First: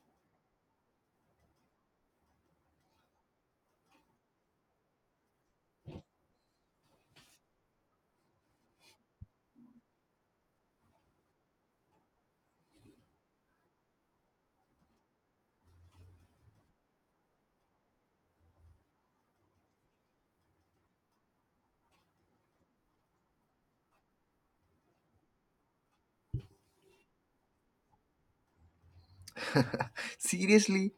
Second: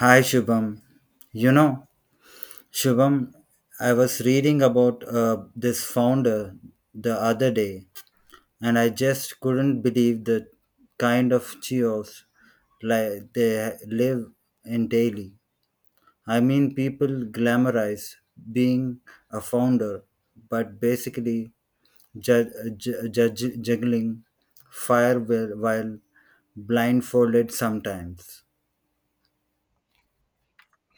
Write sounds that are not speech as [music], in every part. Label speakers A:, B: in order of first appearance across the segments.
A: Hi Shubham. You know, Shubham, I was reading about this founder the other day, and I just couldn't believe the kind of chaos like they live in daily. I mean, people glamorize being a founder, but basically ju- ju- juggling fire while blindfolded sometimes.
B: Seriously,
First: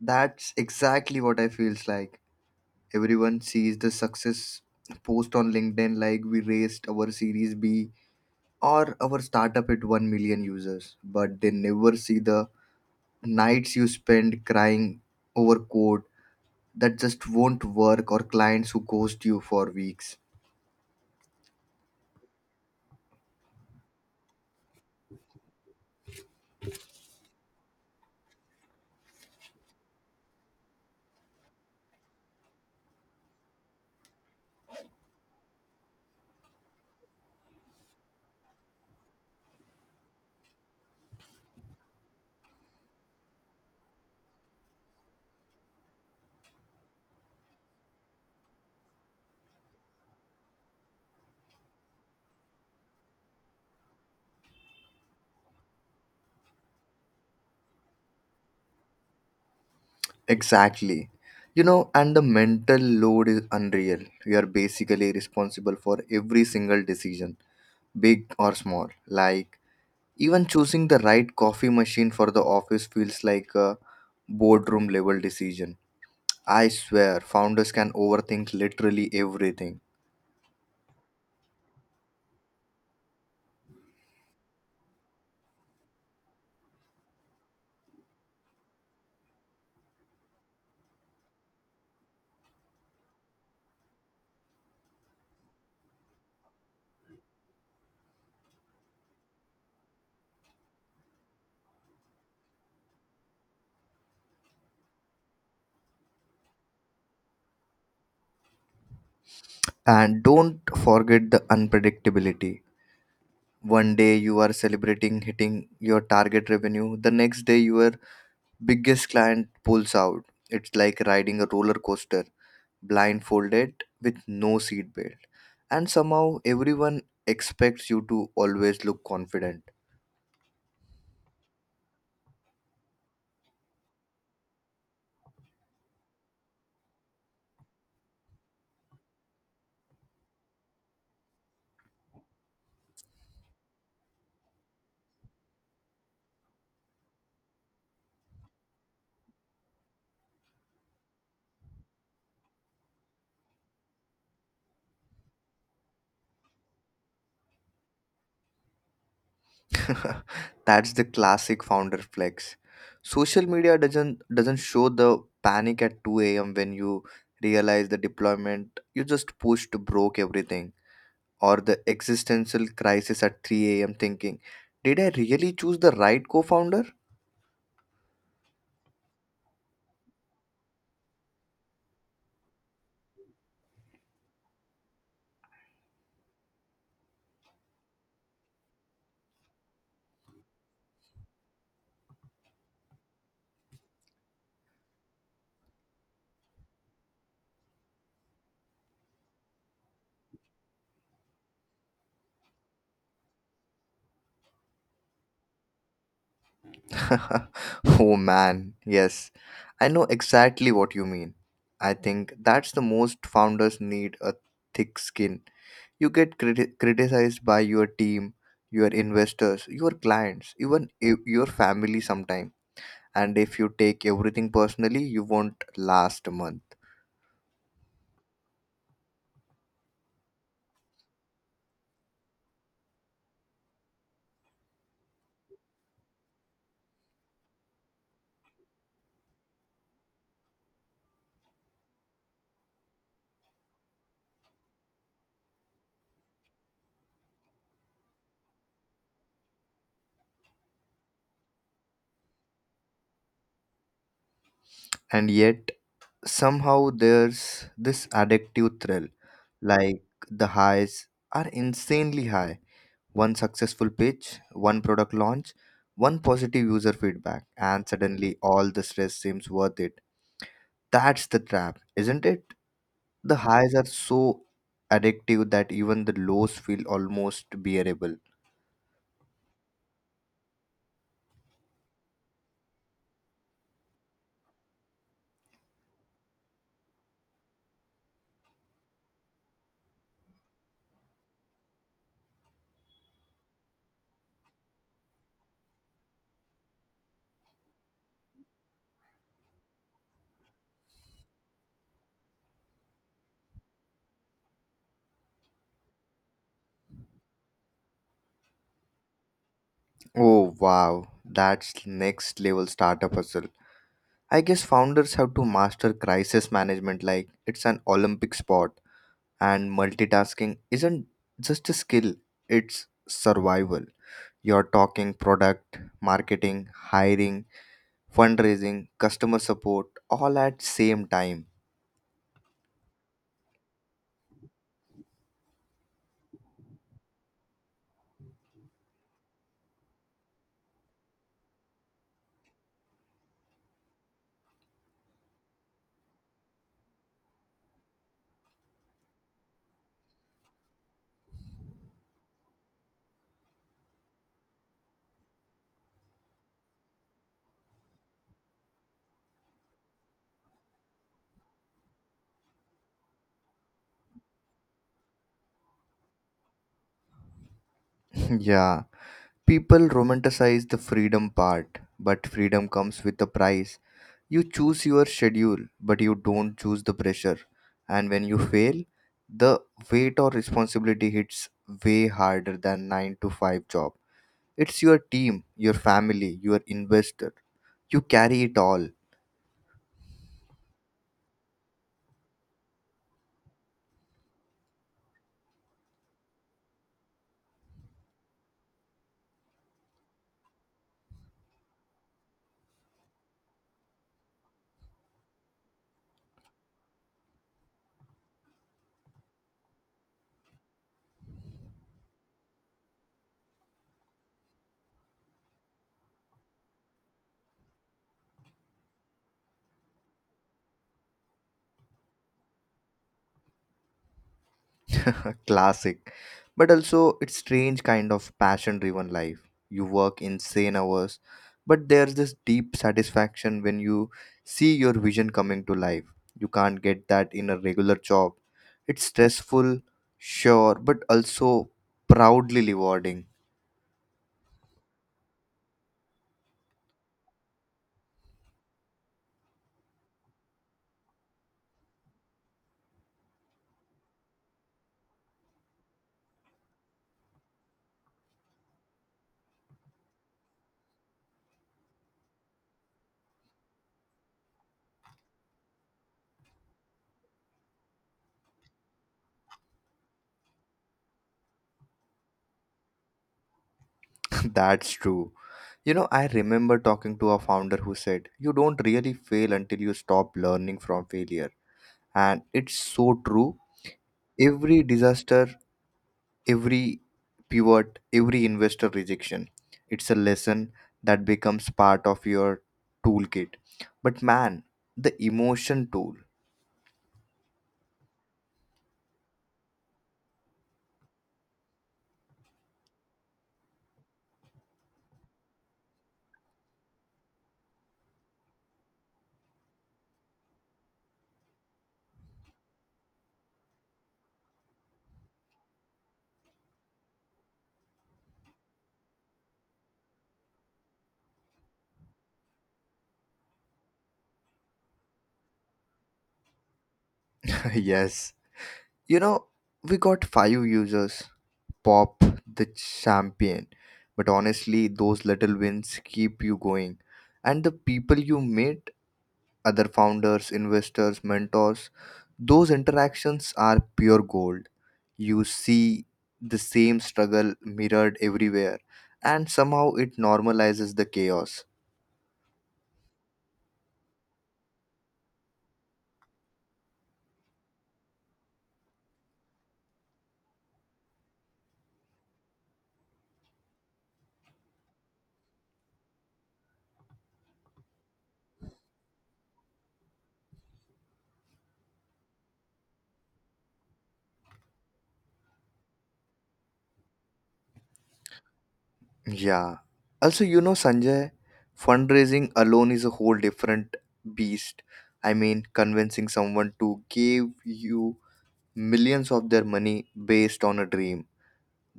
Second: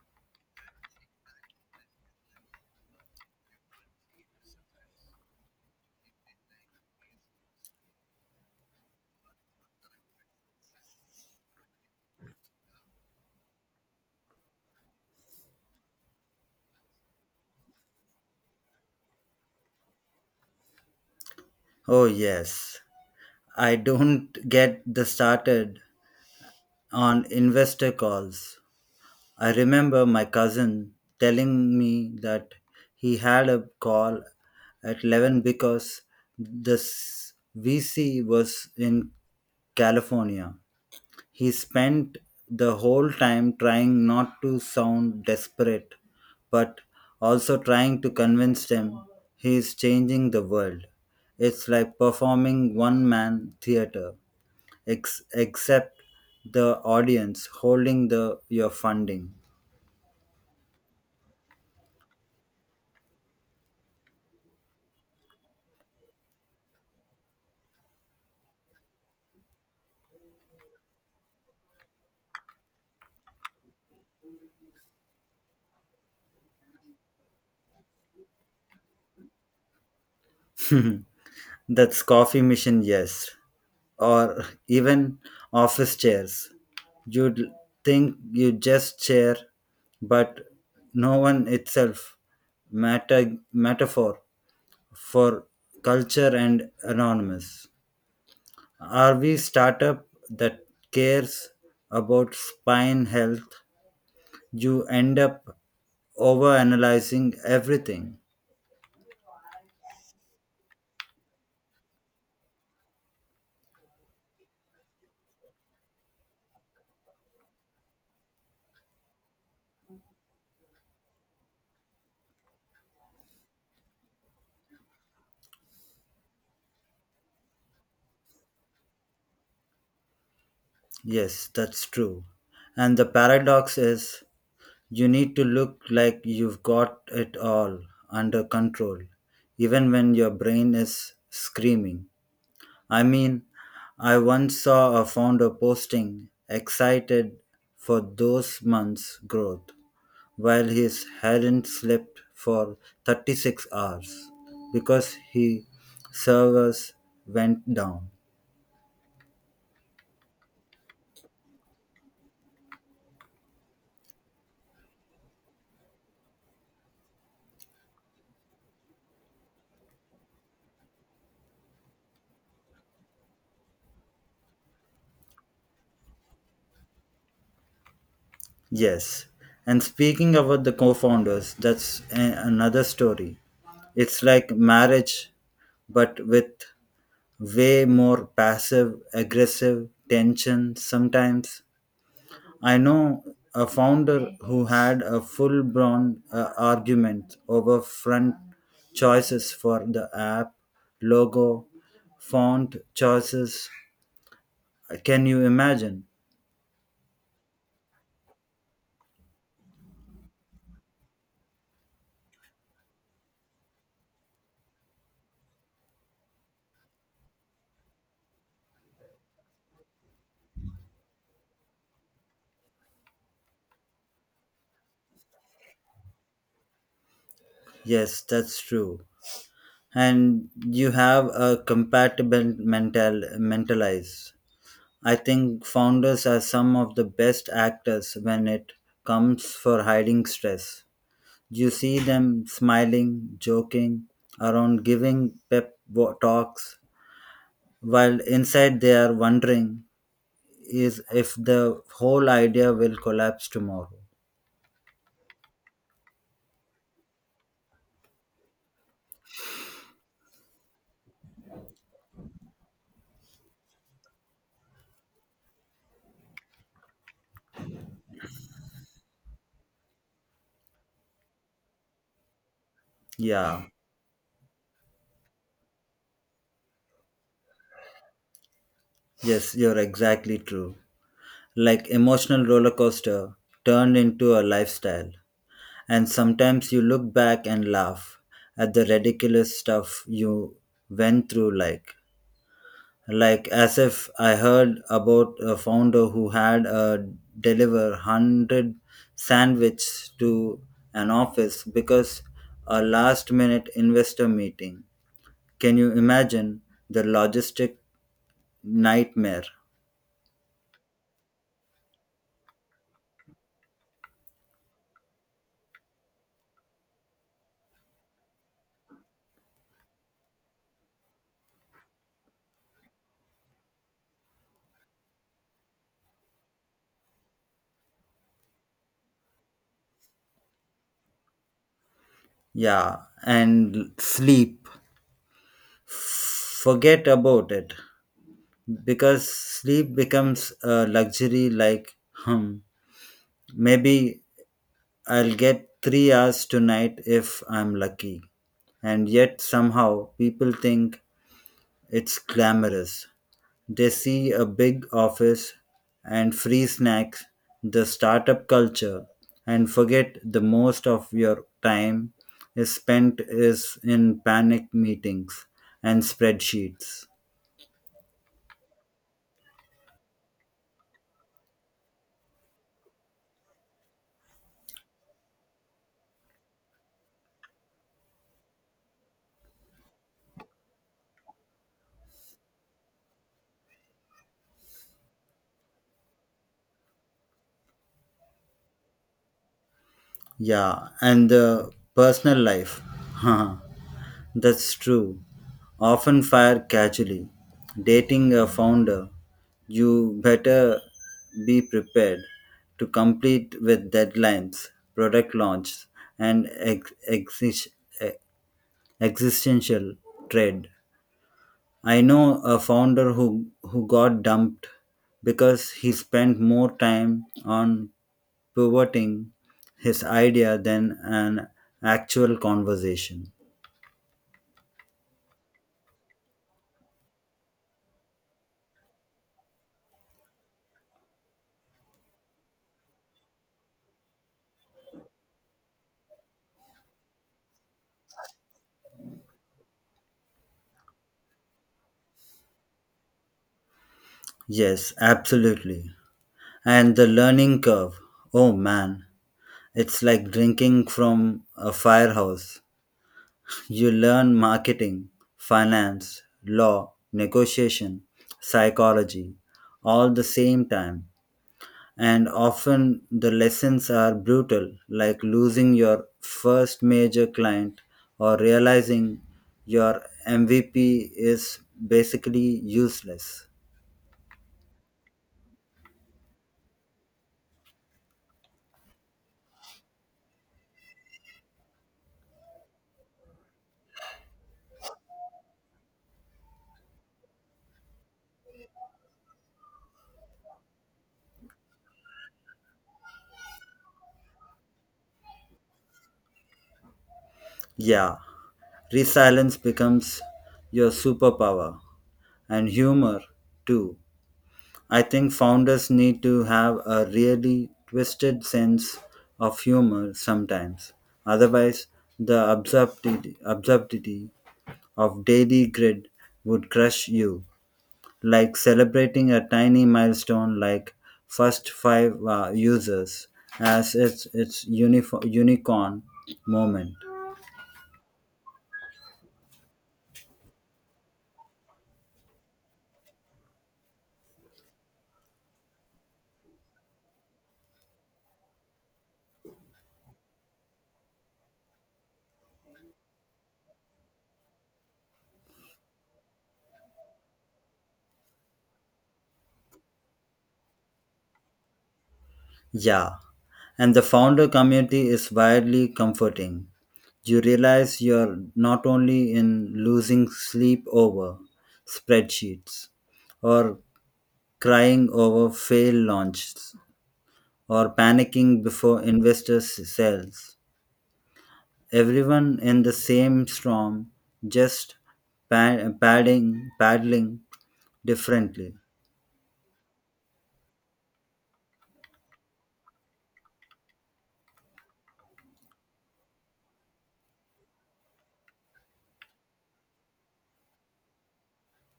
B: that's exactly what I feels like. Everyone sees the success post on LinkedIn like we raised our Series B or our startup at 1 million users, but they never see the nights you spend crying over code that just won't work or clients who ghost you for weeks.
A: Oh yes, I don't get the started on investor calls. I remember my cousin telling me that he had a call at 11 because the VC was in California. He spent the whole time trying not to sound desperate, but also trying to convince them he is changing the world. It's like performing one man theater except the audience holding the your funding.
B: Exactly. And the mental load is unreal. You are basically responsible for every single decision, big or small. Like, even choosing the right coffee machine for the office feels like a boardroom level decision. I swear, founders can overthink literally everything.
A: That's coffee machine, yes, or even office chairs. You'd think you just chair, but no one itself metaphor for culture and anonymous. Are we startup that cares about spine health? You end up overanalyzing everything.
B: And don't forget the unpredictability. One day you are celebrating hitting your target revenue, the next day your biggest client pulls out. It's like riding a roller coaster, blindfolded with no seat belt. And somehow everyone expects you to always look confident.
A: Yes, that's true. And the paradox is you need to look like you've got it all under control, even when your brain is screaming. I mean, I once saw a founder posting excited for those months' growth while his hadn't slept for 36 hours because his servers went down.
B: [laughs] That's the classic founder flex. Social media doesn't show the panic at 2 a.m. when you realize the deployment You just pushed broke everything, or the existential crisis at 3 a.m. thinking, did I really choose the right co-founder?
A: Yes. And speaking about the co founders, that's another story. It's like marriage, but with way more passive, aggressive tension sometimes. I know a founder who had a full blown argument over front choices for the app, logo, font choices. Can you imagine?
B: [laughs] Oh man, yes, I know exactly what you mean. I think that's the most founders need a thick skin. You get criticized by your team, your investors, your clients, even your family sometimes. And if you take everything personally, you won't last a month.
A: Yes, that's true. And you have a compatible mental mentalize. I think founders are some of the best actors when it comes for hiding stress. You see them smiling, joking around, giving pep talks while inside they are wondering is if the whole idea will collapse tomorrow.
B: And yet, somehow, there's this addictive thrill. Like, the highs are insanely high. One successful pitch, one product launch, one positive user feedback, and suddenly all the stress seems worth it. That's the trap, isn't it? The
A: Yeah.
B: highs are so addictive that even the lows feel almost bearable.
A: Yes, you're exactly true. Like emotional roller coaster turned into a lifestyle. And sometimes you look back and laugh at the ridiculous stuff you went through, like as if I heard about a founder who had deliver 100 sandwiches to an office because a last minute investor meeting. Can you imagine the logistic nightmare?
B: Oh wow, that's next level startup hustle. I guess founders have to master crisis management like it's an Olympic sport, and multitasking isn't just a skill, it's survival. You're talking product, marketing, hiring, fundraising, customer support all at same time.
A: Yeah, and sleep. Forget about it. Because sleep becomes a luxury. Like, hmm, maybe I'll get 3 hours tonight if I'm lucky. And yet somehow people think it's glamorous. They see a big office and free snacks, the startup culture, and forget the most of your time is spent is in panic meetings and spreadsheets.
B: [laughs] Yeah, people romanticize the freedom part, but freedom comes with a price. You choose your schedule, but you don't choose the pressure. And when you fail, the weight or responsibility hits way harder than 9 to 5 job. It's your team, your family, your investor. You carry it all.
A: Yeah, and the personal life. [laughs] That's true. Often fire casually. Dating a founder, you better be prepared to complete with deadlines, product launch, and e- existential dread. I know a founder who got dumped because he spent more time on pivoting his idea than an actual conversation.
B: [laughs] Classic. But also, it's strange kind of passion driven life. You work insane hours, but there's this deep satisfaction when you see your vision coming to life. You can't get that in a regular job. It's stressful, sure, but also proudly rewarding.
A: Yes, absolutely. And the learning curve. Oh man, it's like drinking from a firehouse. You learn marketing, finance, law, negotiation, psychology all the same time. And often the lessons are brutal, like losing your first major client or realizing your MVP is basically useless.
B: [laughs] That's true. I remember talking to a founder who said, "You don't really fail until you stop learning from failure." And it's so true. Every disaster, every pivot, every investor rejection. It's a lesson that becomes part of your toolkit. But man, the emotion tool.
A: Yeah, resilience becomes your superpower, and humor too. I think founders need to have a really twisted sense of humor sometimes. Otherwise, the absurdity of daily grid would crush you, like celebrating a tiny milestone like first five users as it's its unicorn moment.
B: [laughs] Yes. You know, we got five users, pop the champion. But honestly, those little wins keep you going. And the people you meet, other founders, investors, mentors. Those interactions are pure gold. You see the same struggle mirrored everywhere, and somehow it normalizes the chaos.
A: Yeah, and the founder community is wildly comforting. You realize you're not only in losing sleep over spreadsheets or crying over failed launches or panicking before investors sells. Everyone in the same storm, just paddling differently.
B: Yeah. Also, Sanjay, fundraising alone is a whole different beast. I mean, convincing someone to give you millions of their money based on a dream.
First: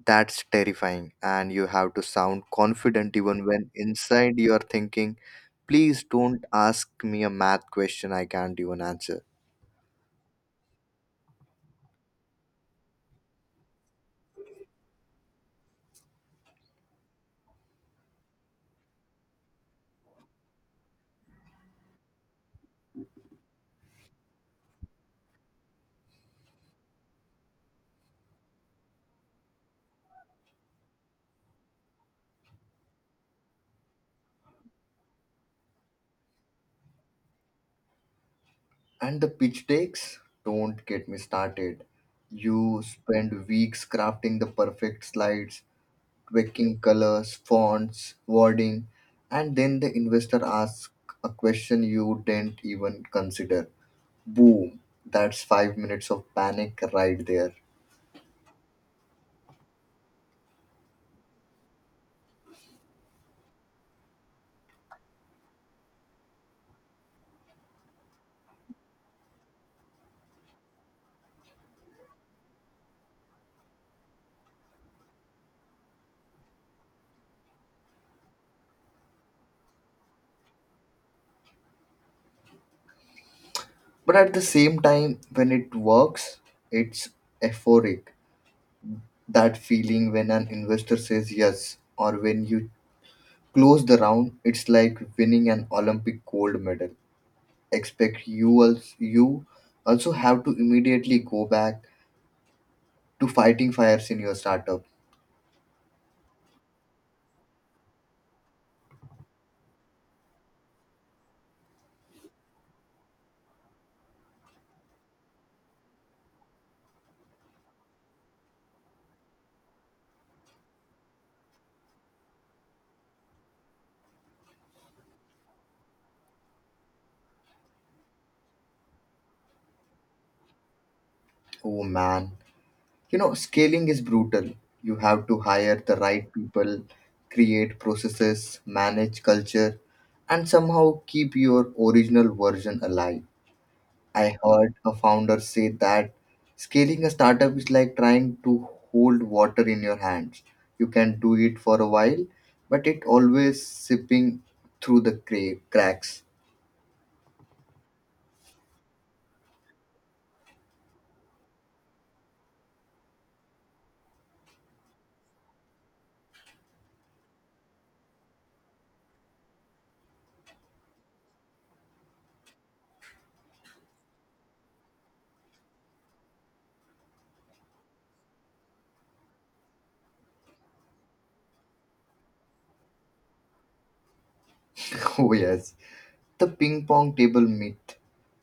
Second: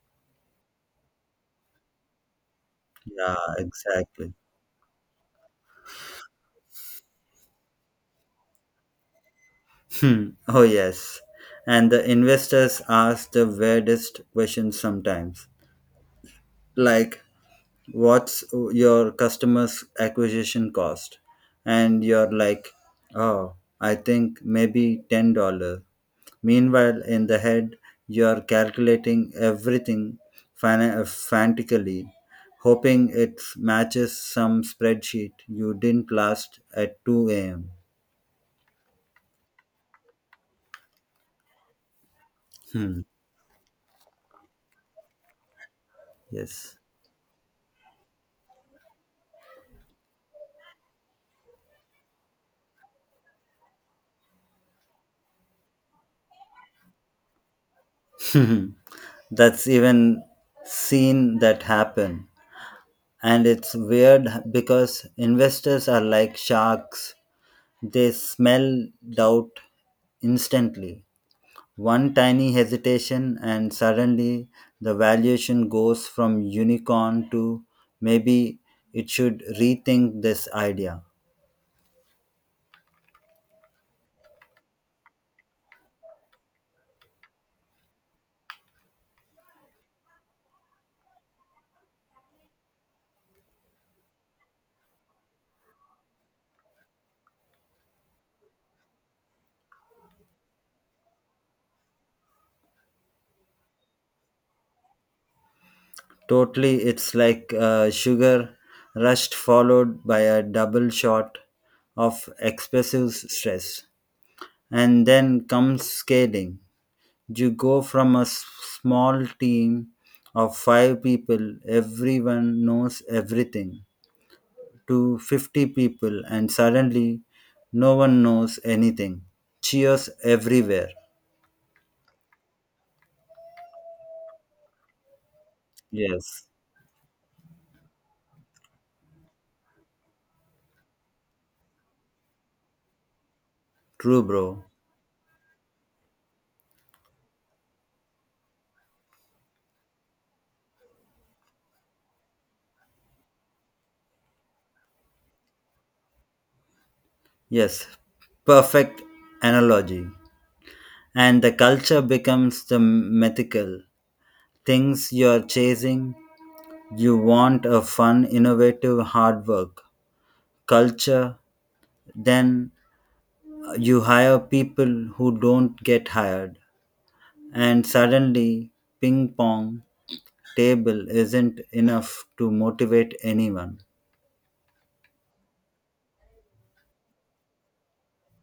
B: That's terrifying, and you have to sound confident
A: Yeah,
B: even when
A: exactly.
B: inside you are thinking, please don't ask me a math question I can't even answer.
A: Hmm. Oh, yes. And the investors ask the weirdest questions sometimes, like, what's your customer's acquisition cost? And you're like, oh, I think maybe $10. Meanwhile, in the head, you're calculating everything frantically, hoping it matches some spreadsheet you didn't last at 2 a.m.
B: And the pitch takes? Don't get me started. You
A: Hmm.
B: spend weeks crafting the perfect slides,
A: Yes.
B: tweaking colors, fonts, wording, and then the investor asks a question you didn't even consider. Boom, that's 5 minutes of panic right there.
A: [laughs] That's even seen that happen. And it's weird because investors are like sharks. They smell doubt instantly. One tiny hesitation and suddenly the valuation goes from unicorn to maybe it should rethink this idea.
B: But at the same time, when it works, it's euphoric. That feeling when an investor says yes, or when you close the round, it's like winning an Olympic gold medal. Expect you you also have to immediately go back to fighting fires in your startup.
A: Totally. It's like sugar rushed followed by a double shot of expressive stress. And then comes scaling. You go from a small team of five people, everyone knows everything, to 50 people, and suddenly no one knows anything. Cheers everywhere.
B: Oh man, you know scaling is brutal. You have to hire the right
A: Yes,
B: people, create processes, manage culture, and somehow keep your original version alive.
A: true,
B: I
A: bro.
B: heard a founder say that scaling a startup is like trying to hold water in your hands. You can do it for a while, but it always sipping through the cracks.
A: Yes, perfect analogy. And the culture becomes the mythical things you're chasing. You want a fun, innovative, hard work culture, then you hire people who don't get hired, and suddenly ping pong table isn't enough to motivate anyone.
B: [laughs] Oh yes, the ping pong table myth,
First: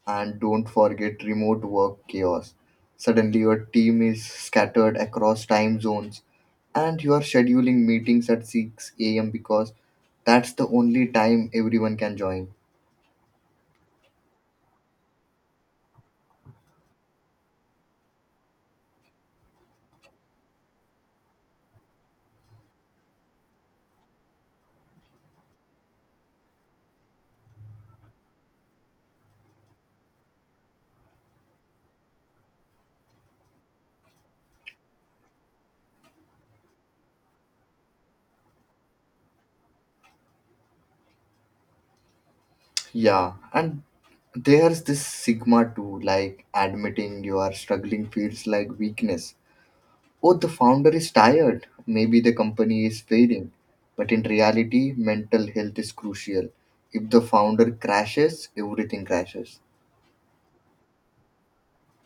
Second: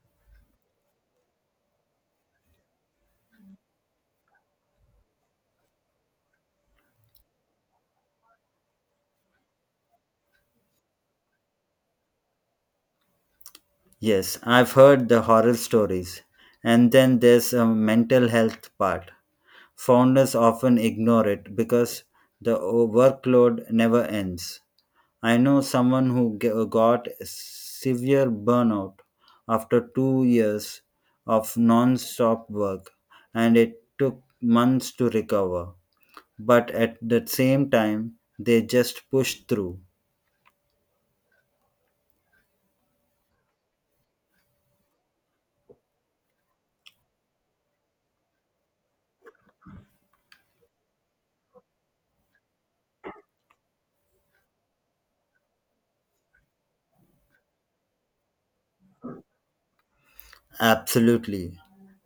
B: and don't forget remote work chaos. Suddenly, your team is scattered across time zones, and you are scheduling meetings at 6 a.m. because that's the only time everyone can join.
A: Yes, I've heard the horror stories. And then there's a mental health part. Founders often ignore it because the workload never ends. I know someone who got severe burnout after 2 years of non stop work, and it took months to recover. But at the same time, they just pushed through.
B: Yeah, and there's this stigma too, like admitting you are struggling feels like weakness. Oh, the founder is tired. Maybe the company is failing. But in reality, mental health is crucial. If the founder crashes, everything crashes.
A: Absolutely.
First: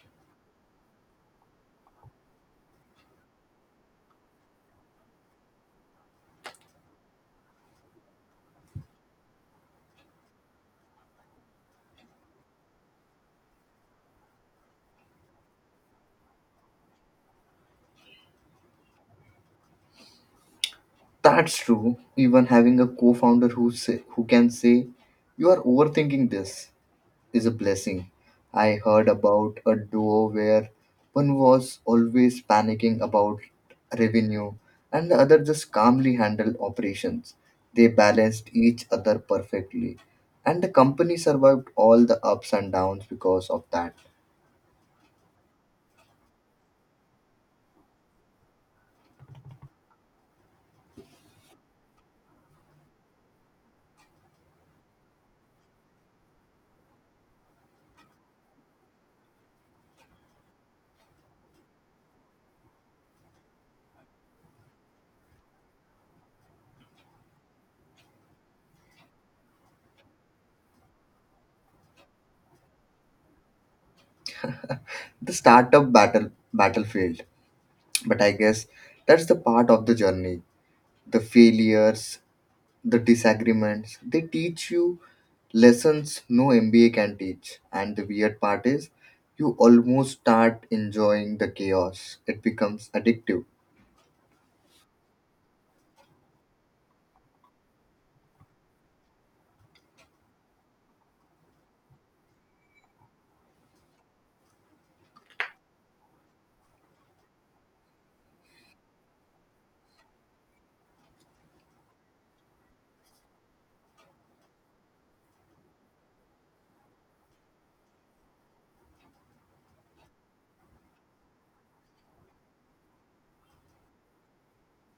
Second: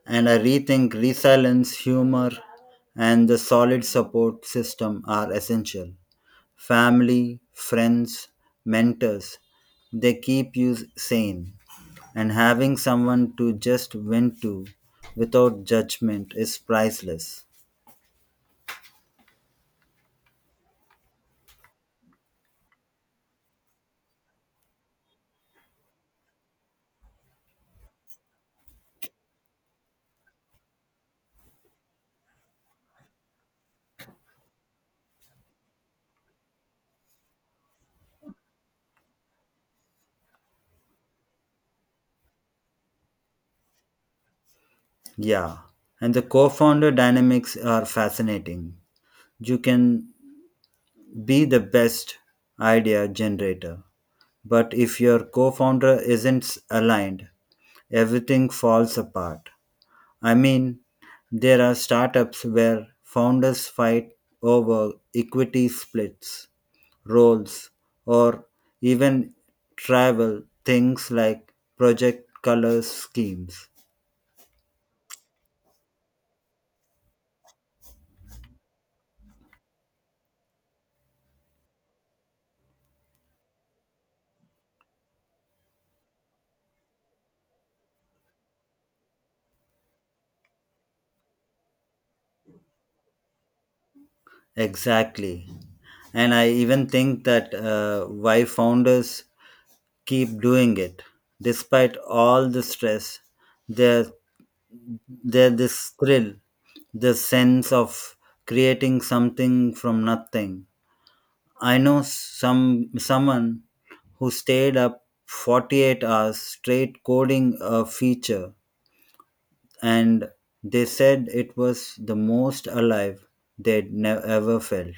A: And I rethink resilience, humor, and the solid support system are essential. Family, friends, mentors. They keep you sane. And having someone to just vent to without judgment is priceless.
B: That's true. Even having a co-founder who can say, "You are overthinking this," is a blessing. I heard about a duo where one was always panicking about revenue and the other just calmly handled operations. They balanced each other perfectly, and the company survived all the ups and downs because of that.
A: Yeah. And the co founder dynamics are fascinating. You can be the best idea generator, but if your co founder isn't aligned, everything falls apart. I mean, there are startups where founders fight over equity splits, roles, or even travel things like project colors schemes.
B: The startup battlefield, but I guess that's the part of the journey. The failures, the disagreements. They teach you lessons no MBA can teach. And the weird part is, you almost start enjoying the chaos. It becomes addictive,
A: Exactly. And I even think that why founders keep doing it, despite all the stress, there there this thrill, this sense of creating something from nothing. I know someone who stayed up 48 hours straight coding a feature, and they said it was the most alive they'd never ever felt.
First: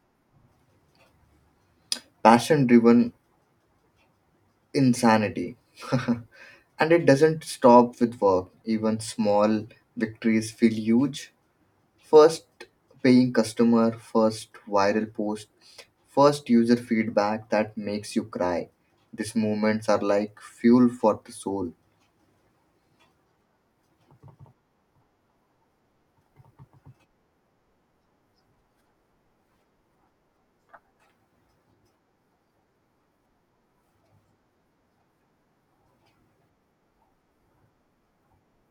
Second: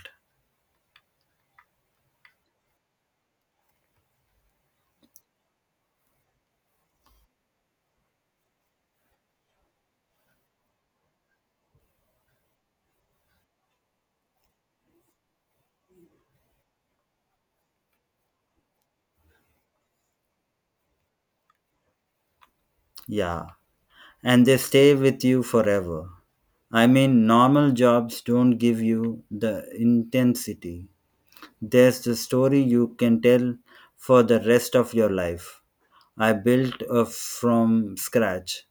B: passion driven insanity. [laughs] And it doesn't stop with work. Even small victories feel huge. First paying customer, first viral post, first user feedback that makes you cry. These moments are like fuel for the soul.
A: Yeah. And they stay with you forever. I mean, normal jobs don't give you the intensity. There's the story you can tell for the rest of your life. I built a from scratch.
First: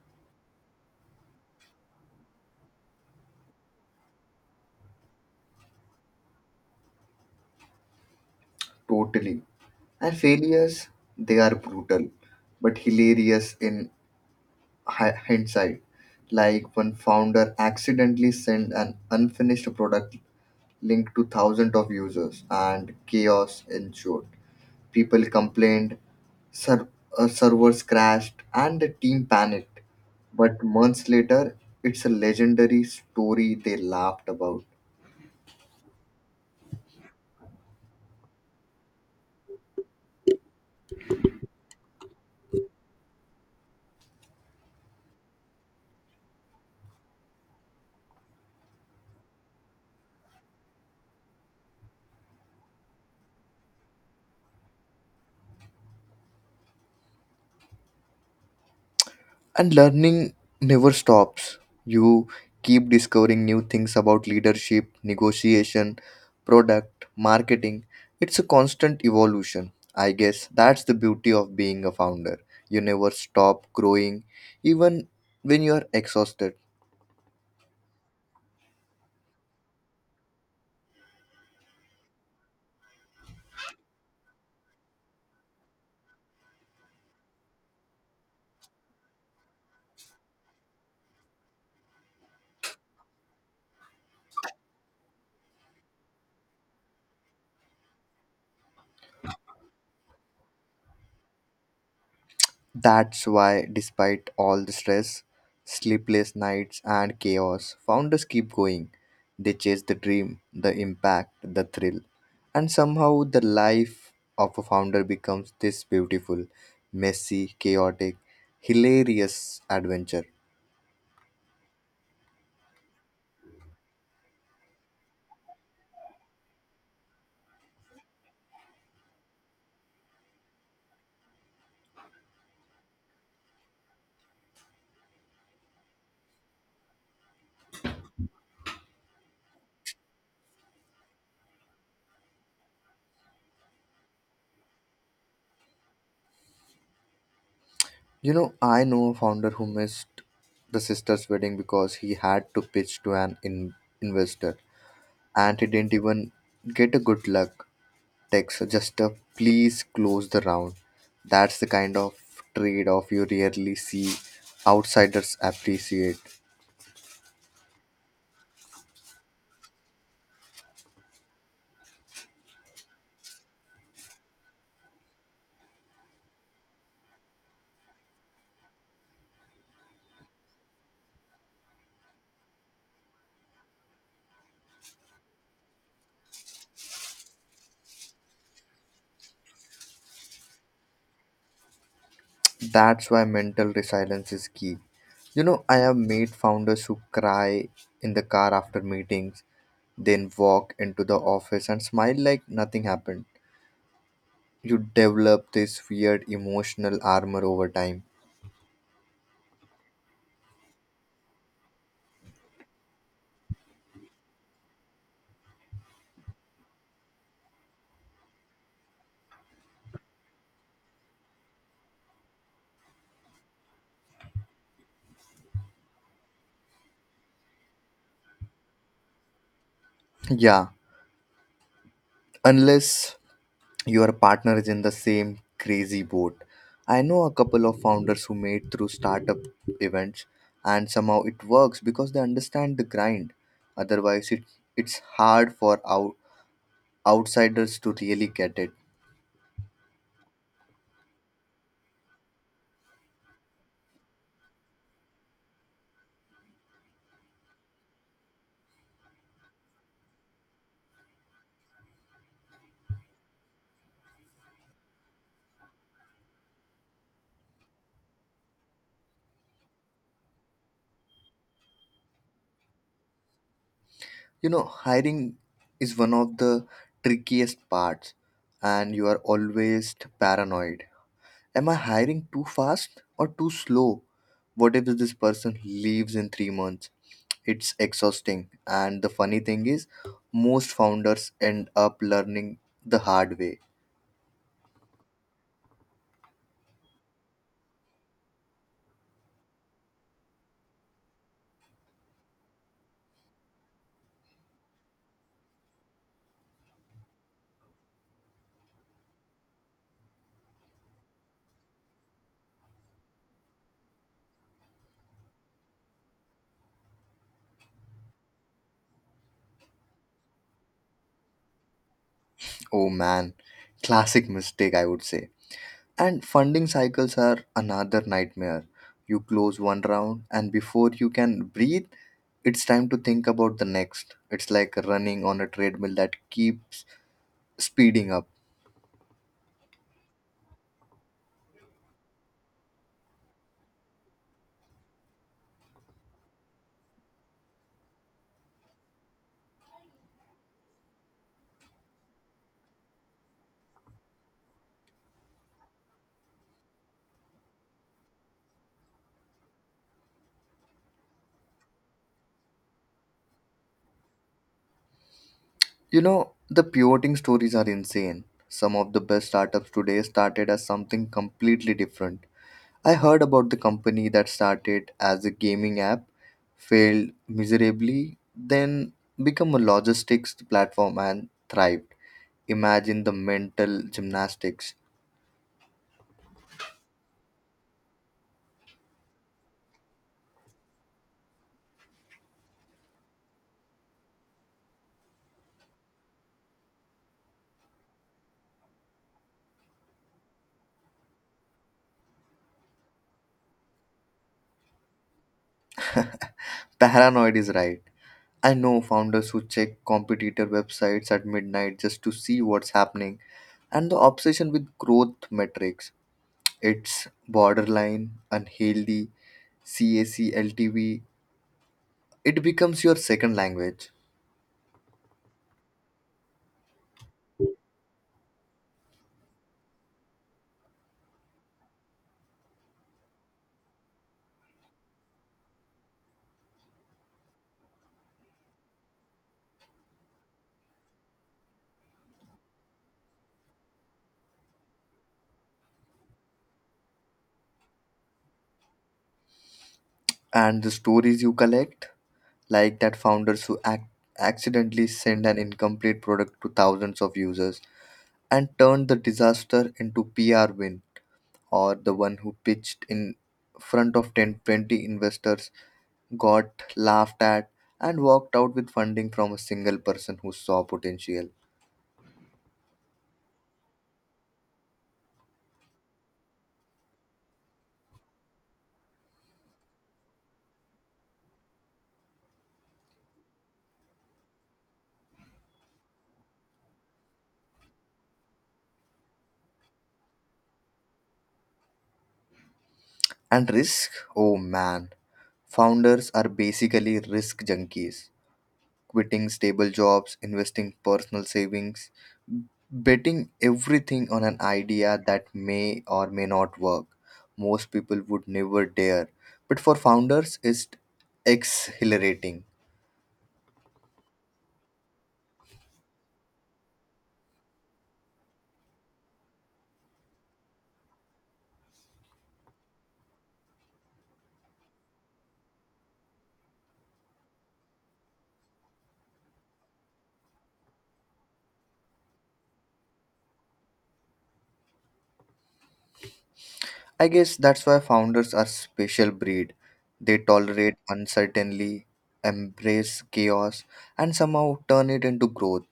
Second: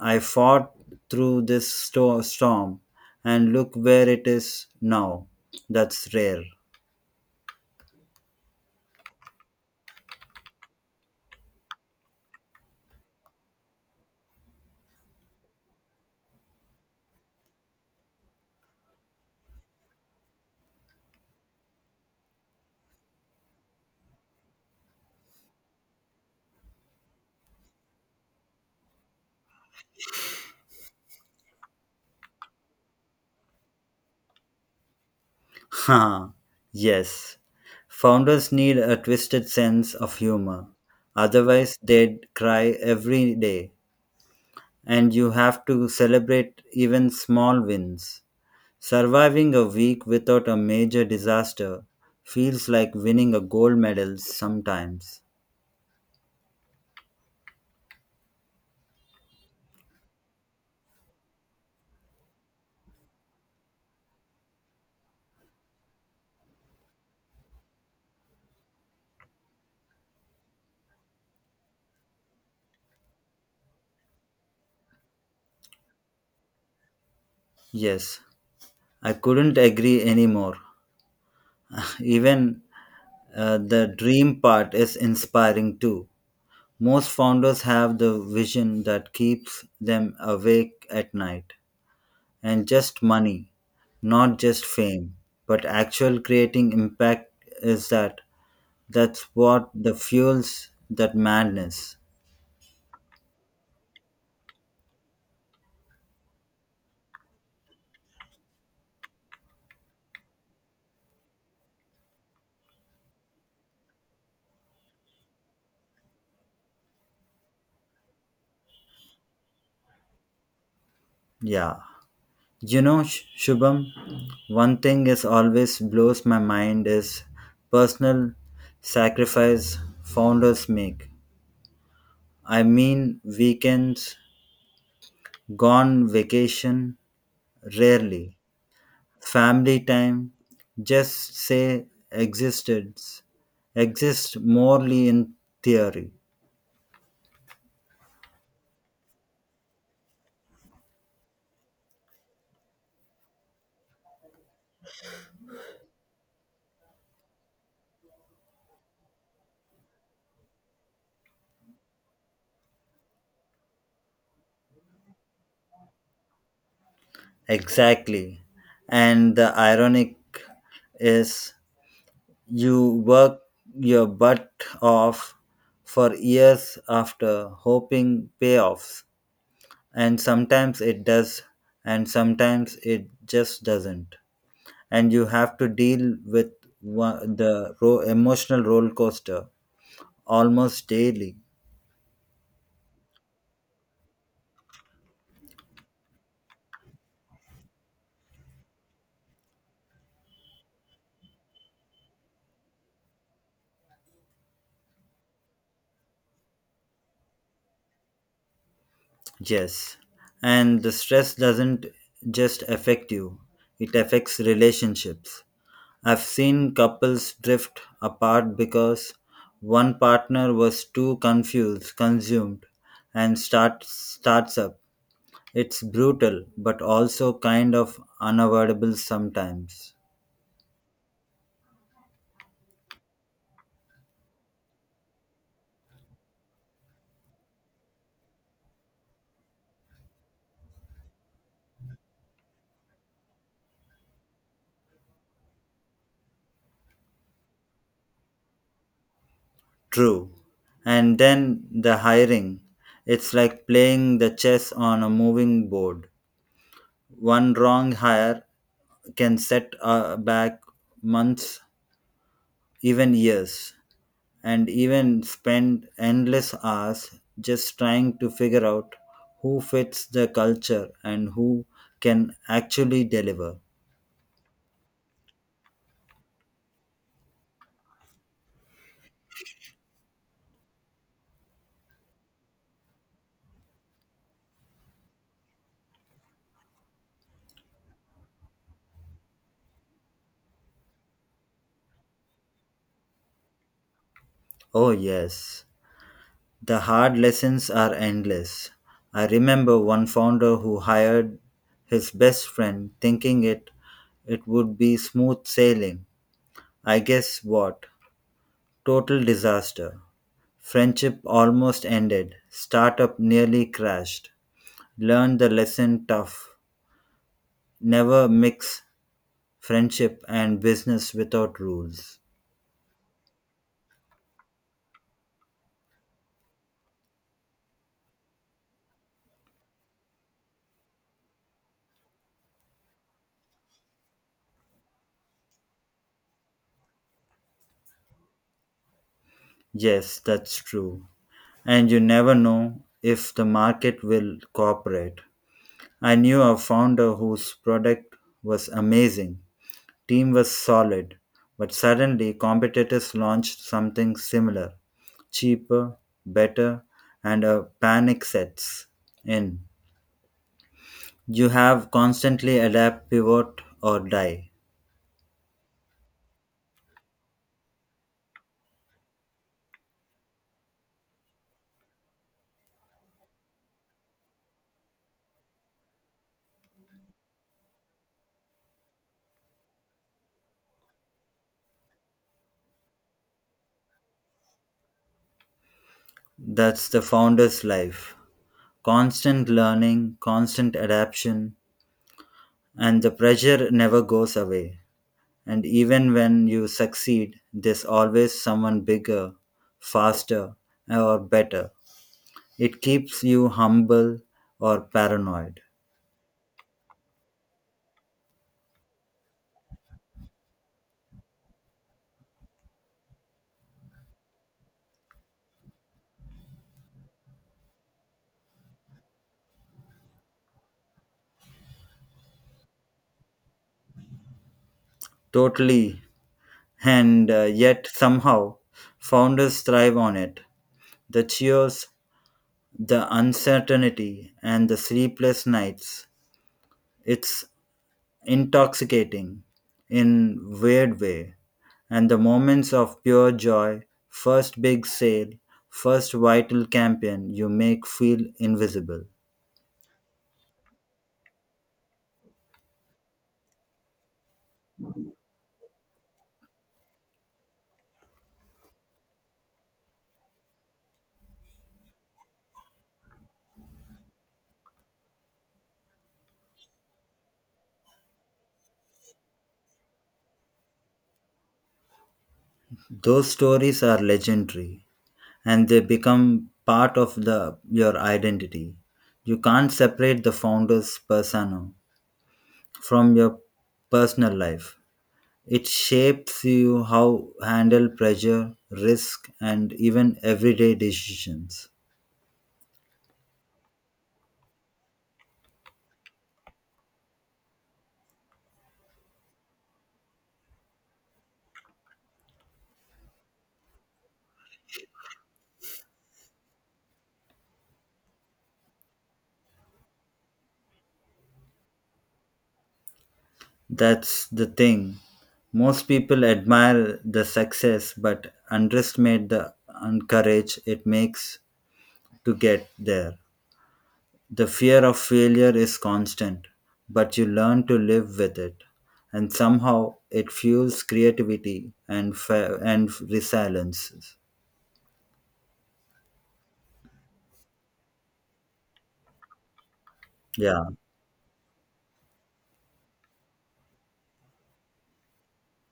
A: I fought through this storm, and look where it is now. That's rare.
B: Totally. And failures, they are brutal, but hilarious in hindsight. Like when founder accidentally sent an unfinished product link to thousands of users, and chaos ensued. People complained, ser- servers crashed, and the team panicked. But months later, it's a legendary story they laughed about.
A: Ha! Yes. Founders need a twisted sense of humor. Otherwise, they'd cry every day. And you have to celebrate even small wins. Surviving a week without a major disaster feels like winning a gold medal sometimes.
B: And learning never stops. You keep discovering new things about leadership, negotiation, product, marketing. It's a constant evolution. I guess that's the beauty of being a founder. You never stop growing, even when you are exhausted.
A: Yes, I couldn't agree anymore. [laughs] Even the dream part is inspiring too. Most founders have the vision that keeps them awake at night. And just money, not just fame, but actual creating impact is that that's what the fuels that madness.
B: That's why, despite all the stress, sleepless nights, and chaos, founders keep going. They chase the dream, the impact, the thrill. And somehow, the life of a founder becomes this beautiful, messy, chaotic, hilarious adventure.
A: Yeah. You know, Shubham, one thing is always blows my mind is personal sacrifice founders make. I mean, weekends. Gone vacation? Rarely. Family time? Just say existence. Exists morely in theory.
B: I know a founder who missed the sister's wedding because he had to pitch to an investor, and he didn't even get a good luck text, so just a "please close the round." That's the kind of trade off you rarely see outsiders appreciate.
A: Exactly. And the ironic is you work your butt off for years after hoping payoffs. And sometimes it does, and sometimes it just doesn't. And you have to deal with one, the emotional roller coaster almost daily.
B: That's why mental resilience is key. I have made founders who cry in the car after meetings, then walk into the office and smile like nothing happened. You develop this weird emotional armor over time.
A: Yes. And the stress doesn't just affect you, it affects relationships. I've seen couples drift apart because one partner was too consumed, and starts up. It's brutal, but also kind of unavoidable sometimes.
B: Yeah, unless your partner is in the same crazy boat. I know a couple of founders who made through startup events and somehow it works because they understand the grind. Otherwise it's hard for outsiders to really get it.
A: True. And then the hiring. It's like playing the chess on a moving board. One wrong hire can set back months, even years, and even spend endless hours just trying to figure out who fits the culture and who can actually deliver.
B: Hiring is one of the trickiest parts and you are always paranoid. Am I hiring too fast or too slow? What if this person leaves in 3 months? It's exhausting. And the funny thing is, most founders end up learning the hard way.
A: Oh, yes. The hard lessons are endless. I remember one founder who hired his best friend thinking it would be smooth sailing. I guess what? Total disaster. Friendship almost ended. Startup nearly crashed. Learned the lesson tough. Never mix friendship and business without rules.
B: Oh man, classic mistake, I would say. And funding cycles are another nightmare. You close one round, and before you can breathe, it's time to think about the next. It's like running on a treadmill that keeps speeding up.
A: Yes, that's true. And you never know if the market will cooperate. I knew a founder whose product was amazing, team was solid, but suddenly competitors launched something similar, cheaper, better, and a panic sets in. You have constantly adapt, pivot, or die.
B: The pivoting stories are insane. Some of the best startups today started as something completely different. I heard about the company that started as a gaming app, failed miserably, then became a logistics platform and thrived. Imagine the mental gymnastics.
A: That's the founder's life. Constant learning, constant adaptation, and the pressure never goes away. And even when you succeed, there's always someone bigger, faster, or better. It keeps you humble or paranoid.
B: Paranoid is right. I know founders who check competitor websites at midnight just to see what's happening, and the obsession with growth metrics, it's borderline unhealthy. CAC, LTV. It becomes your second language.
A: Totally. And yet, somehow, founders thrive on it. The cheers, the uncertainty, and the sleepless nights. It's intoxicating in weird way. And the moments of pure joy, first big sale, first vital campaign you make feel invisible.
B: And the stories you collect, like that founders who accidentally send an incomplete product to thousands of users and turned the disaster into PR win, or the one who pitched in front of 10-20 investors, got laughed at, and walked out with funding from a single person who saw potential.
A: Those stories are legendary, and they become part of the your identity. You can't separate the founder's persona from your personal life. It shapes you how handle pressure risk and even everyday decisions.
B: And risk? Oh man. Founders are basically risk junkies, quitting stable jobs, investing personal savings, betting everything on an idea that may or may not work. Most people would never dare, but for founders, it's exhilarating.
A: That's the thing. Most people admire the success but underestimate the courage it makes to get there. The fear of failure is constant, but you learn to live with it, and somehow it fuels creativity and resilience.
B: I guess that's why founders are special breed. They
A: Yeah,
B: tolerate uncertainty, embrace chaos, and somehow turn it into growth.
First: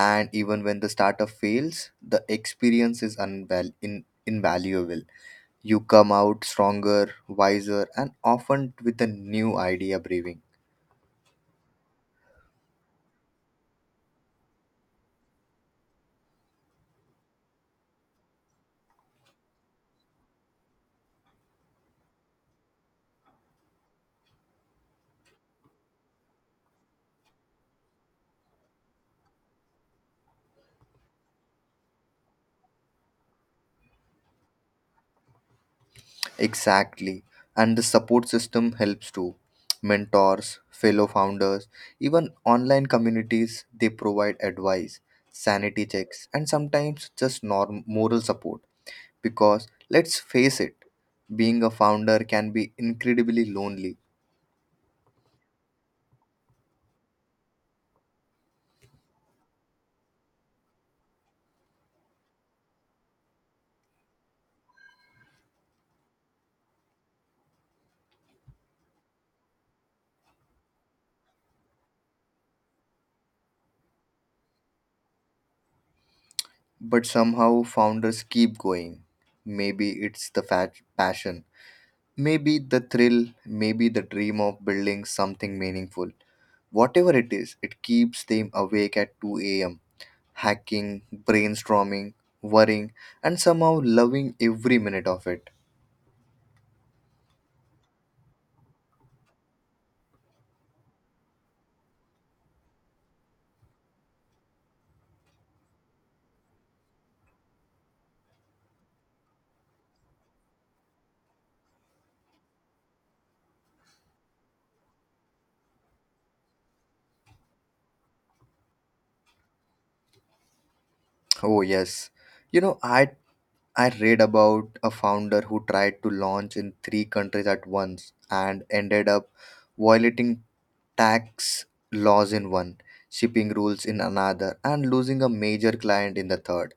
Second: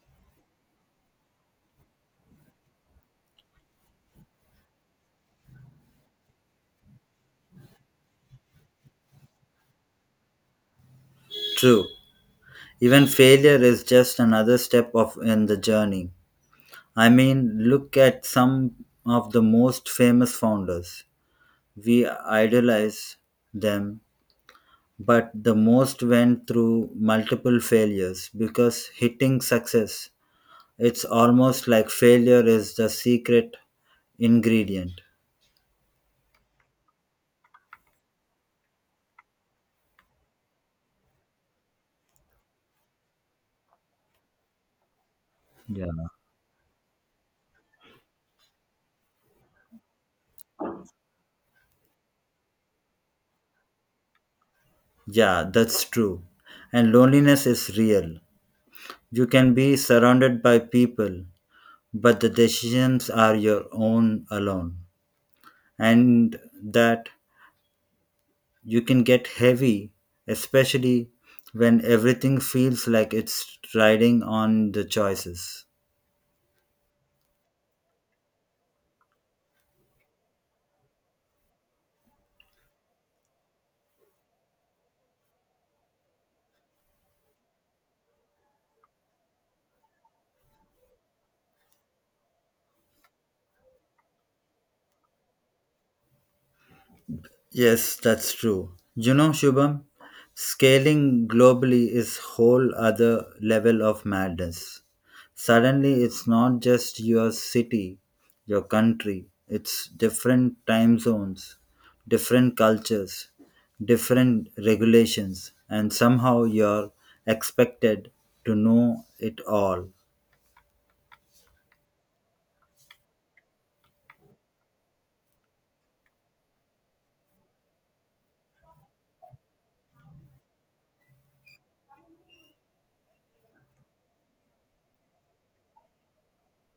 B: And even when the startup fails, the experience is invaluable. You come out stronger, wiser, and often with a new idea brewing.
A: true. Even failure is just another step of in the journey. I mean, look at some of the most famous founders. We idolize them, but the most went through multiple failures because hitting success, it's almost like failure is the secret ingredient.
B: Exactly. And the support system helps too, mentors, fellow founders, even online communities. They provide advice, sanity
A: Yeah.
B: checks, and sometimes just moral support, because let's face it, being a founder can be incredibly lonely.
A: Yeah, that's true. And loneliness is real. You can be surrounded by people, but the decisions are your own alone. And that you can get heavy, especially when everything feels like it's riding on the choices.
B: But somehow founders keep going. Maybe it's the fat passion, maybe the thrill, maybe the dream of building something meaningful. Whatever it is, it keeps them awake at 2 a.m., hacking, brainstorming, worrying, and somehow loving every minute of it.
A: Yes, that's true. You know, Shubham, scaling globally is whole other level of madness. Suddenly it's not just your city, your country, it's different time zones, different cultures, different regulations, and somehow you're expected to know it all.
B: Oh yes. You know, I I read about a founder who tried to launch in three countries at once and ended up violating tax laws in one, shipping rules in another, and losing a major client in the third.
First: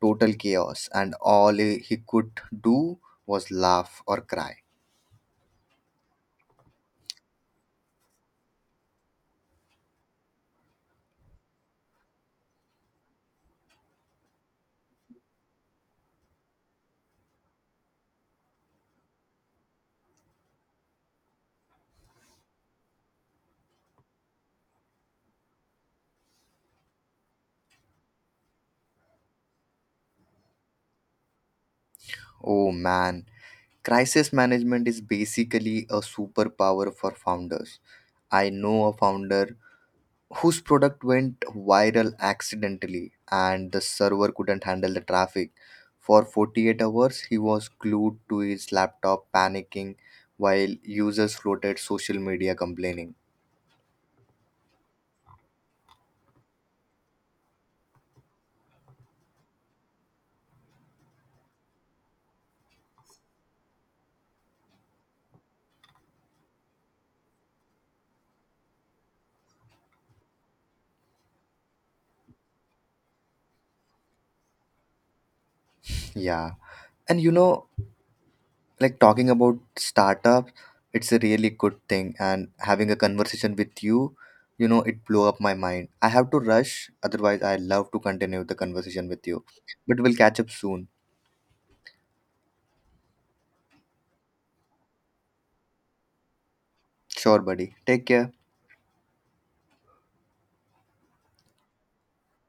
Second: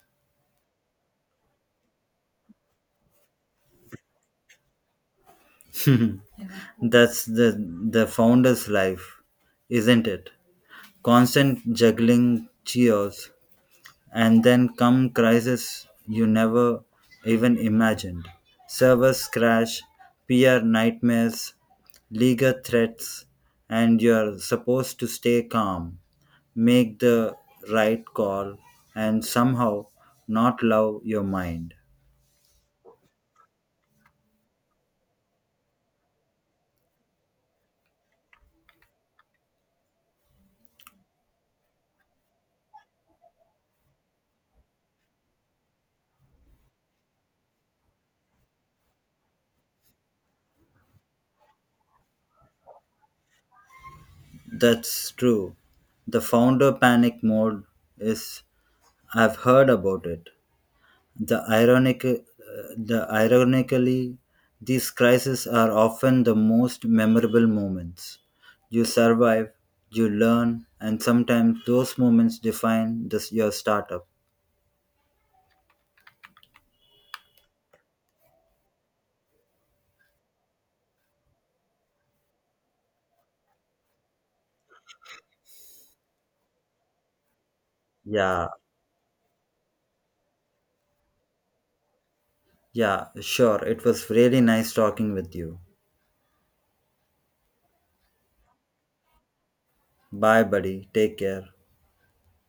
B: Total chaos, and all he could do was laugh or cry.
A: That's the founder's life, isn't it? Constant juggling cheers, and then come crises you never even imagined. Servers crash, PR nightmares, legal threats, and you're supposed to stay calm, make the right call, and somehow not love your mind.
B: Oh man, crisis management is basically a superpower for founders. I know a founder whose product went viral accidentally and the server couldn't handle the traffic. For 48 hours, he was glued to his laptop panicking while users floated social media complaining.
A: That's true. The founder panic mode is I've heard about it. The ironically, these crises are often the most memorable moments. You survive, you learn, and sometimes those moments define your startup.
B: Yeah. And like talking about startups, it's a really good thing. And having a conversation with you, it blew up my mind. I have to rush, otherwise, I love to continue
A: Yeah,
B: the conversation with you. But we'll catch up soon.
A: yeah, sure. It was really nice talking with you.
B: Sure, buddy. Take care.
A: Bye, buddy. Take care.